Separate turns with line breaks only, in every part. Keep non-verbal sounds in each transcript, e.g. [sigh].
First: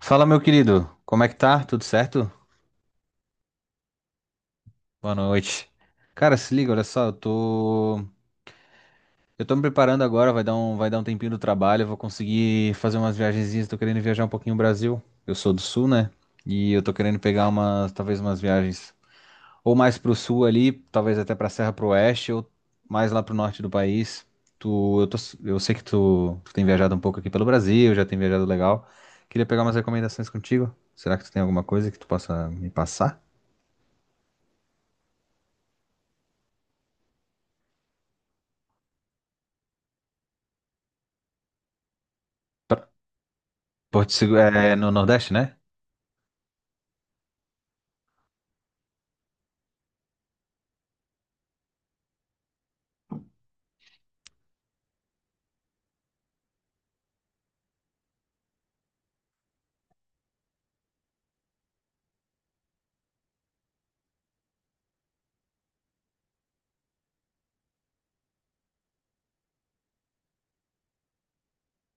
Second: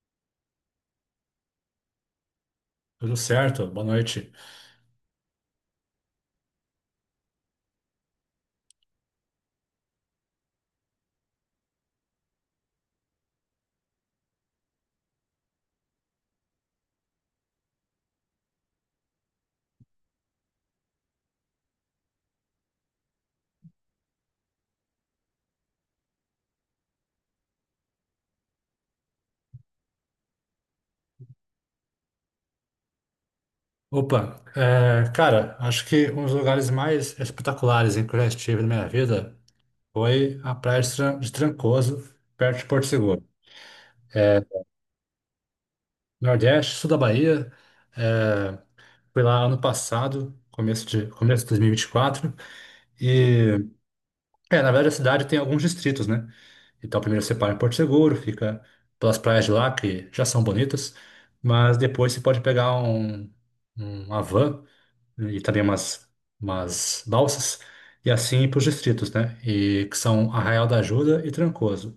Fala, meu querido. Como é que tá? Tudo certo?
Tudo certo, boa noite.
Boa noite. Cara, se liga, olha só, eu tô me preparando agora, vai dar um tempinho do trabalho, eu vou conseguir fazer umas viagenzinhas, tô querendo viajar um pouquinho o Brasil. Eu sou do sul, né? E eu tô querendo pegar umas, talvez umas viagens ou mais pro sul ali, talvez até pra Serra pro Oeste ou mais lá pro norte do país. Tu, eu tô, eu sei que tu tem viajado um pouco aqui pelo Brasil, já tem viajado legal. Queria pegar umas recomendações contigo. Será que tu tem alguma coisa que tu possa me passar?
Opa, cara, acho que um dos lugares mais espetaculares em que eu já estive na minha vida foi a Praia de Trancoso, perto de Porto Seguro.
Porto Seguro, é no Nordeste, né?
Nordeste, sul da Bahia. é, Fui lá ano passado, começo de 2024. E, vinte e quatro. E, na verdade, a cidade tem alguns distritos, né? Então, primeiro você para em Porto Seguro, fica pelas praias de lá, que já são bonitas, mas depois você pode pegar uma van, né? E também umas balsas, e assim para os distritos, né? E que são Arraial da Ajuda e Trancoso.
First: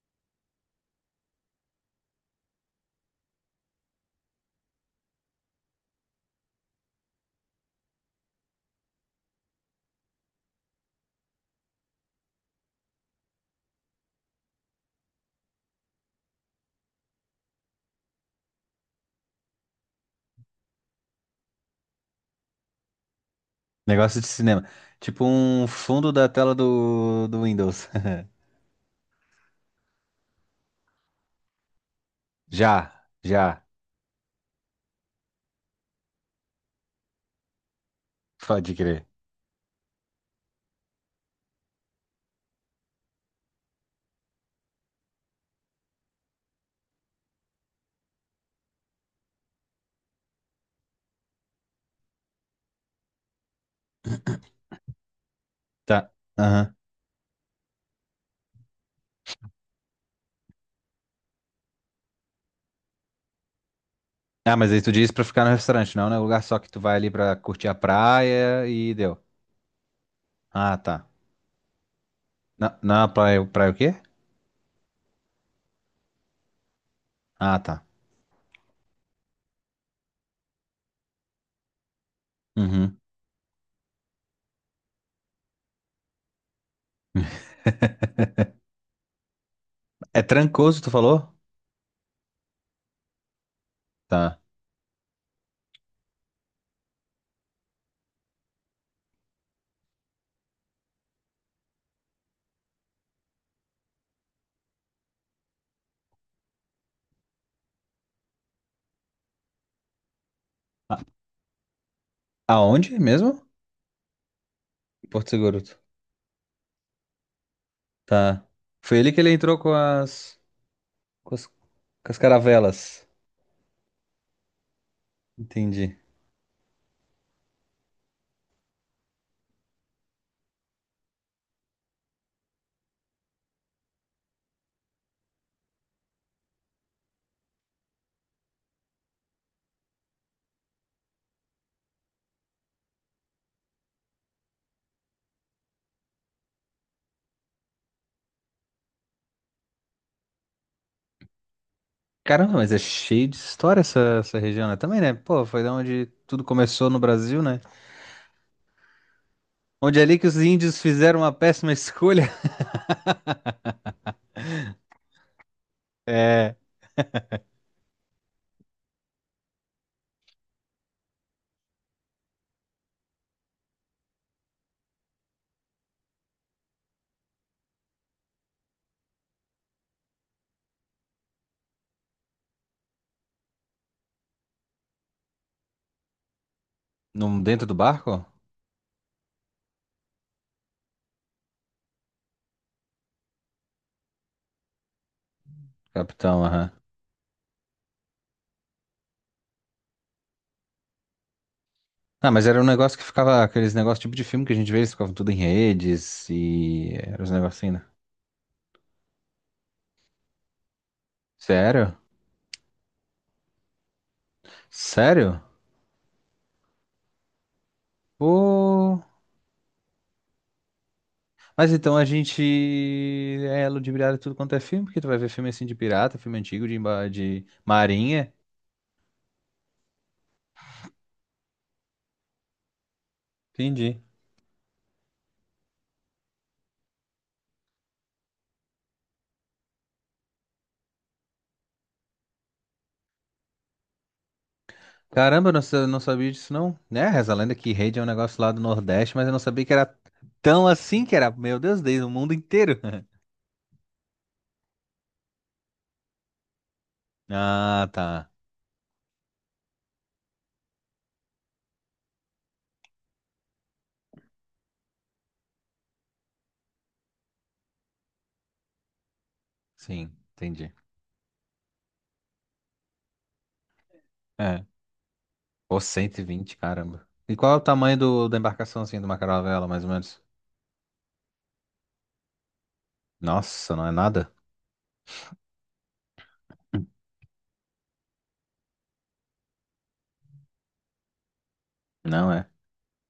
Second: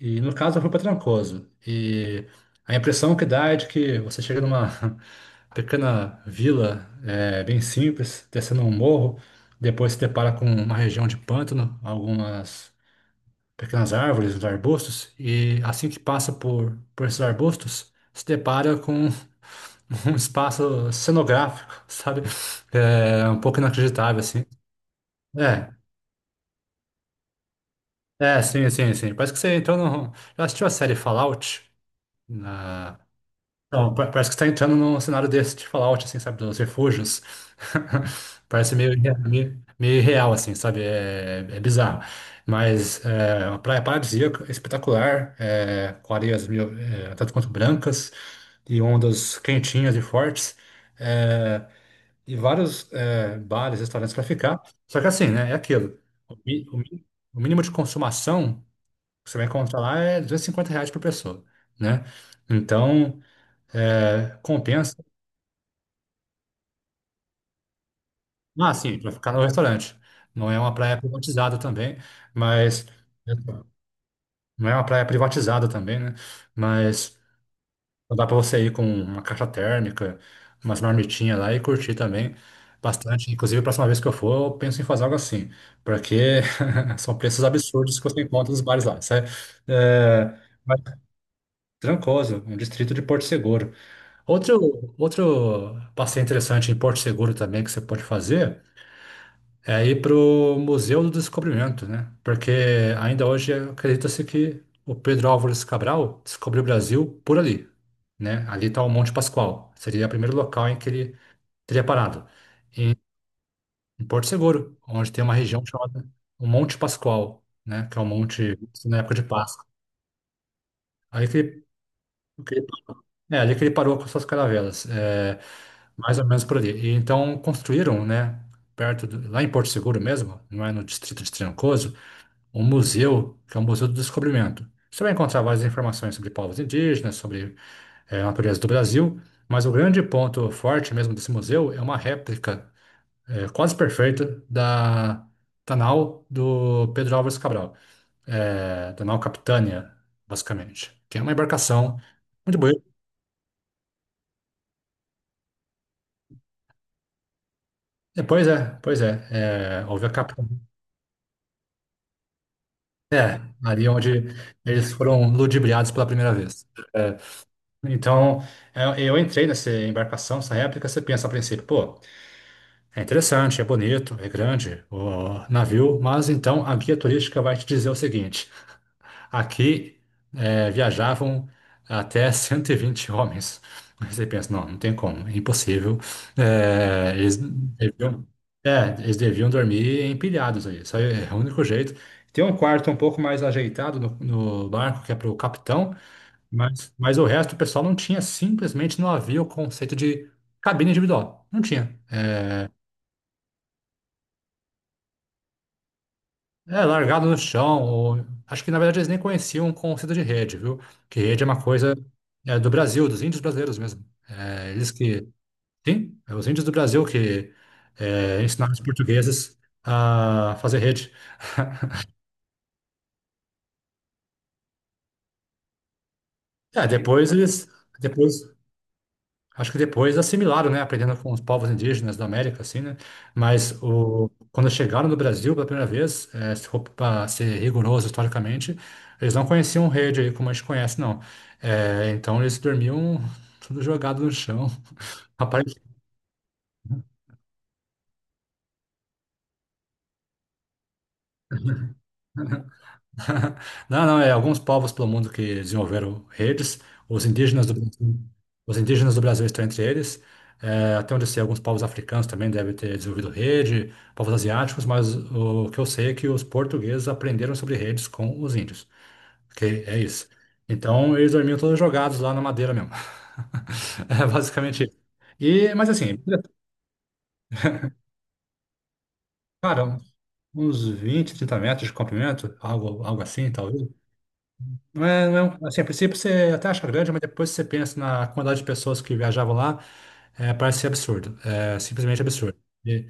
E no caso eu fui para Trancoso. E a impressão que dá é de que você chega numa [laughs] pequena vila, é bem simples, descendo um morro, depois se depara com uma região de pântano, algumas pequenas árvores, uns arbustos, e assim que passa por esses arbustos, se depara com um espaço cenográfico, [laughs] sabe? É um pouco
Negócio
inacreditável,
de
assim.
cinema. Tipo um
É,
fundo da tela do Windows. [laughs]
é, sim, sim, sim. Parece que você entrou no. Já assistiu a série Fallout?
Já,
Na...
já.
Não, pa- Parece que você tá entrando num cenário desse de Fallout, assim, sabe? Dos refúgios. [laughs]
Pode
Parece
crer.
meio irreal, assim, sabe? É, é bizarro. Mas é uma praia paradisíaca, espetacular, é, com areias meio, é, tanto quanto brancas, e ondas quentinhas e fortes. É, e vários, é, bares, restaurantes para ficar. Só que assim, né? É aquilo.
Tá.
O, mi-
Aham.
o mi- o mínimo de consumação que você vai encontrar lá é R$ 250 reais por pessoa, né? Então, é,
Ah, mas aí tu
compensa.
disse pra ficar no restaurante, não, né? O lugar só que tu vai ali pra curtir a praia
Ah,
e
sim, para
deu.
ficar no restaurante. Não é uma
Ah,
praia
tá.
privatizada também,
Na,
mas.
na
é,
praia, praia o quê?
Não é uma praia privatizada também, né? Mas
Ah, tá.
então dá para você ir com uma caixa térmica, umas marmitinhas lá e curtir também
Uhum.
bastante. Inclusive, a próxima vez que eu for, eu penso em fazer algo assim, porque [laughs] são preços absurdos que você encontra nos bares lá, sabe?
É
É, mas
Trancoso, tu falou?
Trancoso é um distrito de Porto Seguro.
Tá.
Outro passeio interessante em Porto Seguro também que você pode fazer é ir para o Museu do Descobrimento, né? Porque ainda hoje acredita-se que o Pedro Álvares Cabral descobriu o Brasil por ali, né? Ali está o Monte Pascoal, seria o primeiro local em que
A-
ele teria parado.
Aonde mesmo?
Em Porto Seguro, onde tem
Porto
uma
Seguro.
região chamada o Monte Pascoal, né? Que é um
Tá.
monte visto
Foi
na
ele
época
que
de
ele entrou
Páscoa. Aí
com as
que ele-
caravelas.
É, ali que ele parou com suas caravelas, é,
Entendi.
mais ou menos por ali. E então construíram, né? Perto do, lá em Porto Seguro mesmo, não é no distrito de Trancoso, um museu, que é o Museu do Descobrimento. Você vai encontrar várias informações sobre povos indígenas, sobre a natureza do Brasil, mas o grande ponto forte mesmo desse museu é uma réplica, quase perfeita da nau do Pedro Álvares Cabral, da nau Capitânia, basicamente, que é uma embarcação
Caramba,
muito
mas é
bonita.
cheio de história essa, essa região, né? Também, né? Pô, foi da onde tudo começou no Brasil, né?
É, pois é, pois é, é
Onde é
houve a
ali que os
capitania,
índios fizeram uma péssima escolha. [laughs]
é, ali onde eles foram ludibriados pela primeira
É.
vez. É, então, eu entrei nessa embarcação, nessa réplica. Você pensa a princípio: pô, é interessante, é bonito, é grande o navio. Mas então a guia turística vai te dizer o seguinte: aqui viajavam até [laughs] 120 homens. Aí você pensa: não, não tem como, é impossível. Eh, eles
Num, dentro do barco?
deviam, é, eles deviam dormir empilhados aí, só é o único jeito. Tem um quarto um pouco mais ajeitado no barco, que é para o capitão,
Capitão, aham.
mas o resto do pessoal não tinha, simplesmente não havia o conceito de cabine individual. Não tinha.
Ah, mas era um negócio que ficava, aqueles negócios tipo de filme que a gente vê, eles ficavam tudo em redes
É
e era
largado
os
no
negocinhos,
chão.
né?
Ou- Acho que na verdade eles nem conheciam o conceito de rede, viu? Que rede é uma coisa,
Sério?
é, do Brasil, dos índios brasileiros mesmo. É, eles que.
Sério?
Sim, é os índios do Brasil que, é, ensinaram os
Pô.
portugueses a fazer rede.
Mas então
[laughs]
a gente é ludibriado em tudo quanto é filme, porque tu vai ver filme assim de pirata, filme antigo, de,
É, depois
de
eles.
marinha.
Depois. Acho que depois assimilaram, né? Aprendendo com os povos indígenas da América, assim, né? Mas
Entendi.
o, quando chegaram no Brasil pela primeira vez, se for para ser rigoroso historicamente, eles não conheciam rede aí como a gente conhece, não. Então eles dormiam tudo jogado no chão.
Caramba, eu não,
[laughs]
não sabia disso não. Né? Reza a lenda que rede é um negócio lá do Nordeste, mas eu não sabia que era tão assim que era. Meu Deus, desde o mundo inteiro. [laughs]
[laughs] Não, não, é alguns povos pelo mundo que desenvolveram redes. Os indígenas do
Ah,
Brasil,
tá.
os indígenas do Brasil estão entre eles. É, até onde eu sei, alguns povos africanos também devem ter desenvolvido rede, povos asiáticos, mas o que eu sei é que os portugueses aprenderam sobre redes com os índios. Ok? É
Sim,
isso.
entendi.
Então, eles dormiam todos jogados lá na madeira mesmo. [laughs] É
É.
basicamente isso. E,
Pô,
mas assim,
120, caramba. E qual é o tamanho do, da embarcação assim, de uma caravela, mais ou
cara,
menos?
uns 20, 30 metros de comprimento, algo, algo assim,
Nossa, não
talvez.
é nada?
Não é, não é um- assim, a princípio você até acha grande, mas depois você pensa na quantidade de pessoas que viajavam lá, é, parece ser absurdo. É simplesmente
Não é.
absurdo. E,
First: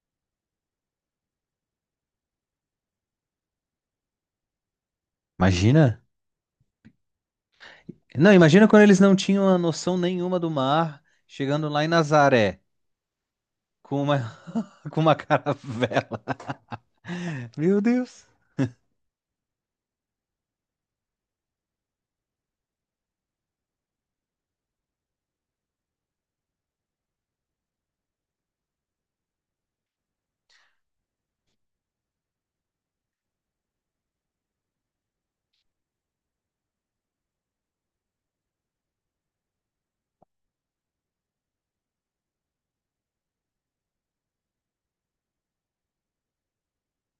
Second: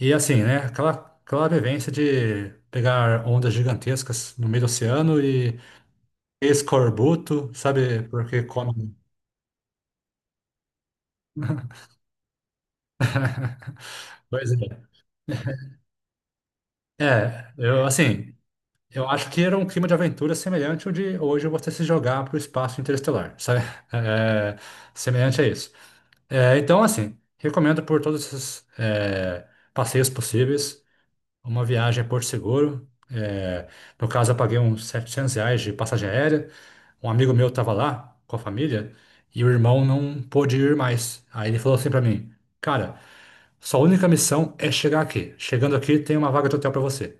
e assim, né? Aquela vivência de pegar ondas gigantescas no meio do oceano e
Imagina.
escorbuto, sabe?
Não,
Porque
imagina quando
come.
eles não tinham a noção nenhuma do mar, chegando lá em Nazaré,
[laughs]
com uma,
Pois é.
[laughs] com uma caravela.
É,
Meu
eu
Deus.
assim, eu acho que era um clima de aventura semelhante ao de hoje você se jogar para o espaço interestelar, sabe? [laughs] É, semelhante a isso. É, então, assim, recomendo por todos esses, é, passeios possíveis, uma viagem a Porto Seguro. É, no caso, eu paguei uns R$ 700 de passagem aérea. Um amigo meu estava lá com a família e o irmão não pôde ir mais. Aí ele falou assim para mim: cara, sua única missão é chegar aqui. Chegando aqui, tem uma vaga de hotel para você.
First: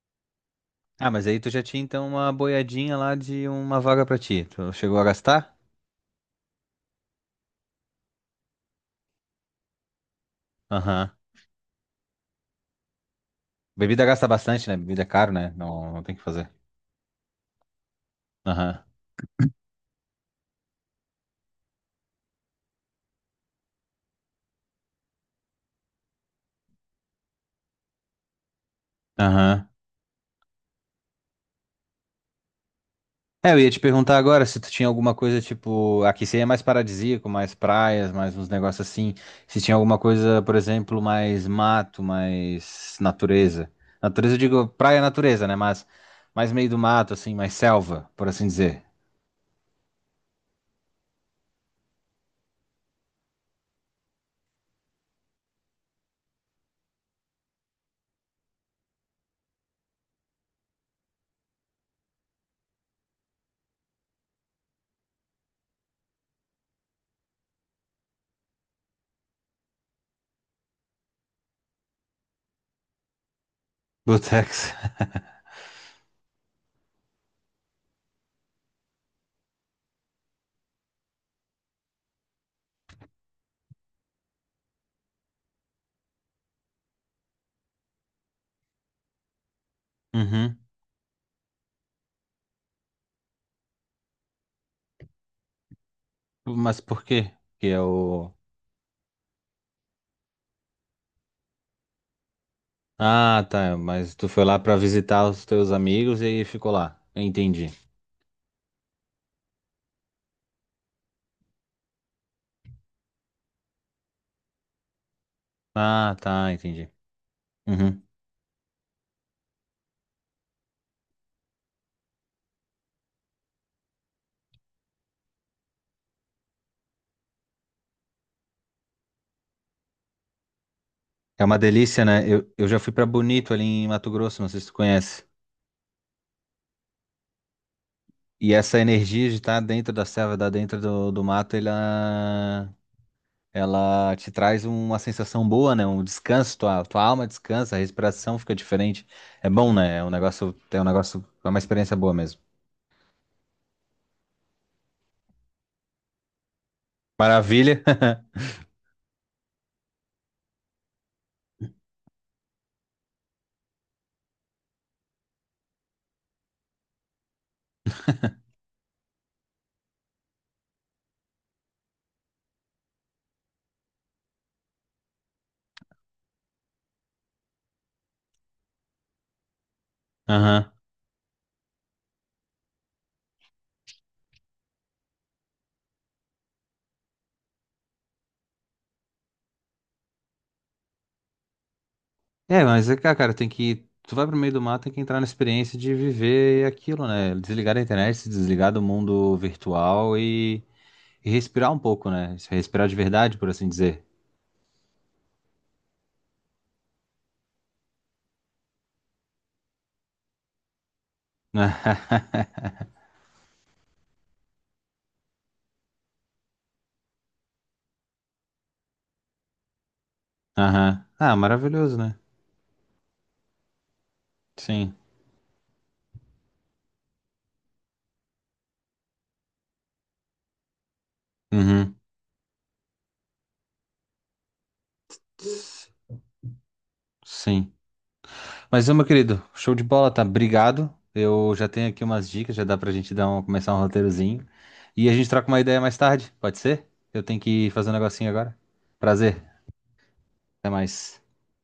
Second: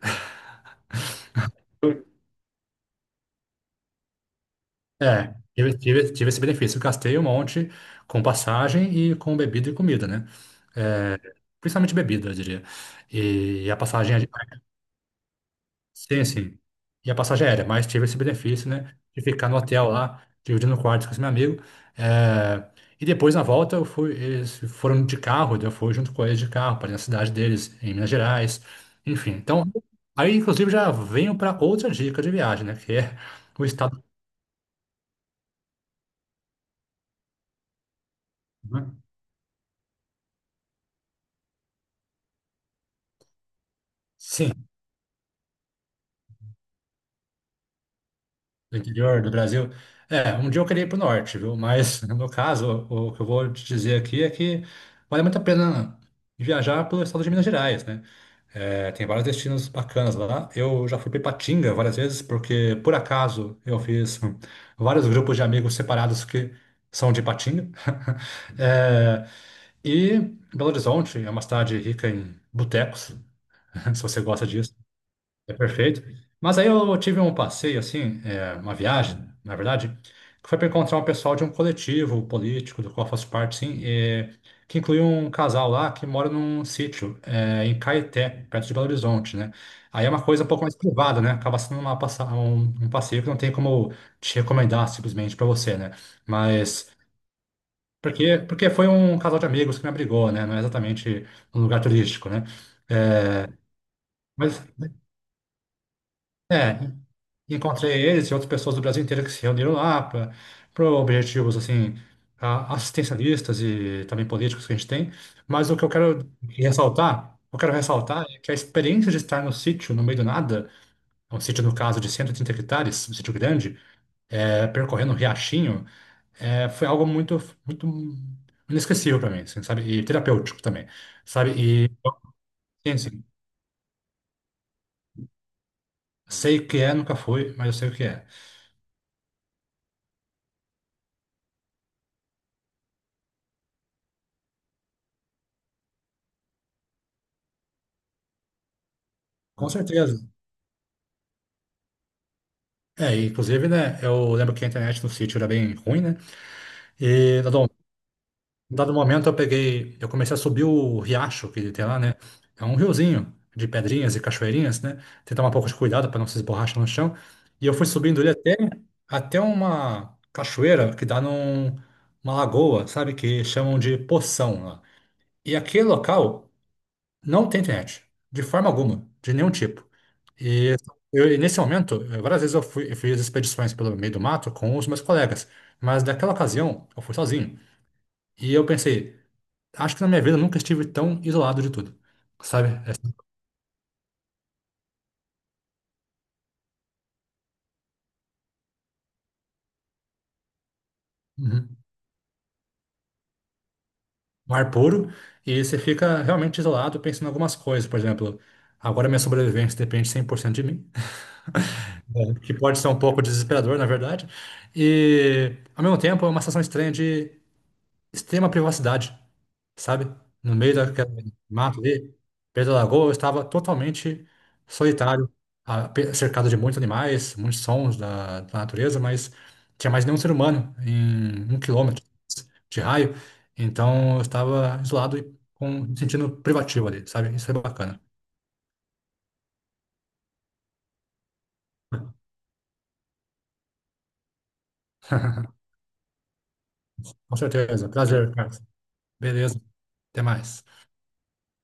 Ah, mas aí tu já tinha
[laughs]
então uma boiadinha lá de uma vaga pra ti. Tu chegou a
É,
gastar?
tive esse benefício. Eu gastei um monte com passagem e com bebida e comida, né?
Aham.
É, principalmente bebida, eu diria. E, a
Bebida
passagem.
gasta bastante, né? Bebida é caro, né? Não, não tem o que
Sim,
fazer.
sim. E a passagem é aérea, mas tive esse benefício,
Aham.
né? De ficar no hotel lá, dividindo quartos com esse meu amigo. É, e depois, na volta, eu fui, eles foram de carro, daí eu fui junto com eles de carro para a cidade deles, em Minas Gerais. Enfim, então.
Aham.
Aí, inclusive, já venho para outra dica de viagem, né? Que é
É, eu
o
ia te
estado,
perguntar agora se tu tinha alguma coisa tipo. Aqui seria mais paradisíaco, mais praias, mais uns negócios
né?
assim. Se tinha alguma coisa, por exemplo, mais mato, mais natureza. Natureza, eu digo
Sim,
praia é natureza, né? Mas mais meio do mato, assim, mais selva, por assim
do
dizer.
interior do Brasil. É, um dia eu queria ir para o norte, viu? Mas [laughs] no meu caso, o que eu vou te dizer aqui é que vale muito a pena viajar pelo estado de Minas Gerais, né? É, tem vários destinos bacanas lá. Eu já fui para Ipatinga várias vezes, porque por acaso eu fiz vários grupos de amigos separados que são de Ipatinga. [laughs] É, e Belo Horizonte é uma cidade rica em botecos, [laughs] se você gosta
Botex.
disso.
[laughs]
É perfeito. Mas aí eu tive um passeio, assim, é, uma viagem, na verdade, que foi para encontrar um pessoal de um coletivo político do qual eu faço parte, sim, que incluiu um casal lá que mora num sítio, é, em Caeté, perto de Belo Horizonte, né? Aí é uma coisa um
Uhum.
pouco mais privada, né? Acaba sendo uma, um passeio que não tem como te recomendar simplesmente para você, né?
Mas
Mas
por quê? Porque é o.
porque, porque foi um casal de amigos que me abrigou, né? Não é exatamente um lugar turístico, né?
Ah, tá. Mas tu foi lá
Mas.
pra visitar os teus amigos e aí ficou
É,
lá. Entendi.
encontrei eles e outras pessoas do Brasil inteiro que se reuniram lá para objetivos assim assistencialistas e também políticos que a gente tem. Mas o que
Ah, tá, entendi.
eu quero
Uhum.
ressaltar é que a experiência de estar no sítio, no meio do nada, um sítio no caso de 130 hectares, um sítio grande, é, percorrendo um riachinho, é, foi algo muito muito inesquecível para mim, assim, sabe? E terapêutico também,
É
sabe?
uma
E
delícia, né? Eu já fui
sim,
pra
sim,
Bonito ali em Mato Grosso, não sei se tu conhece.
sei o que é, nunca fui, mas eu sei o que é.
E essa energia de estar dentro da selva, da dentro do mato, ela te traz uma sensação boa, né? Um descanso, tua alma descansa, a respiração fica diferente. É
Com
bom, né?
certeza.
É uma experiência boa mesmo.
É, e, inclusive, né, eu lembro que a internet no sítio era bem ruim, né? E,
Maravilha. [laughs]
dado momento, eu peguei, eu comecei a subir o riacho que tem lá, né? É um riozinho de pedrinhas e cachoeirinhas, né? Tem que tomar um pouco de cuidado para não se esborrachar no chão. E eu fui subindo ele até, até uma cachoeira que dá numa lagoa, sabe? Que chamam de Poção lá. E aquele local. Não tem internet, de forma alguma, de nenhum tipo.
Aham.
E e nesse momento, várias vezes eu fui, eu fiz expedições pelo meio do mato com os meus colegas, mas naquela ocasião eu fui sozinho. E eu pensei, acho que na minha vida eu nunca estive tão isolado de tudo,
É,
sabe?
mas
É,
é que,
assim,
ah, cara, tem que. Tu vai pro meio do mato tem que entrar na experiência de viver aquilo, né? Desligar da internet, se desligar do mundo virtual e respirar um
uhum,
pouco, né? Se respirar de verdade, por assim dizer.
um ar puro, e você fica realmente isolado pensando em algumas coisas, por exemplo, agora minha sobrevivência depende 100% de mim, [laughs] né,
[laughs]
que pode ser um pouco desesperador, na verdade, e ao mesmo tempo é uma sensação estranha, extrema privacidade, sabe? No meio
Aham.
daquele
Ah,
mato
maravilhoso, né?
ali, perto da lagoa, eu estava totalmente
Sim.
solitário, cercado de muitos animais, muitos sons da natureza, mas tinha mais nenhum ser humano em um
Uhum.
quilômetro de raio, então eu estava isolado e com,
S-
me sentindo privativo ali, sabe? Isso é
Sim.
bacana.
Mas, ô, meu querido, show de bola, tá? Obrigado. Eu já tenho aqui umas dicas, já dá pra gente dar um, começar um roteirozinho. E a gente troca uma
[laughs]
ideia mais tarde, pode ser? Eu
Com
tenho que fazer
certeza.
um negocinho
Prazer,
agora.
Carlos.
Prazer,
Beleza. Até
até
mais.
mais.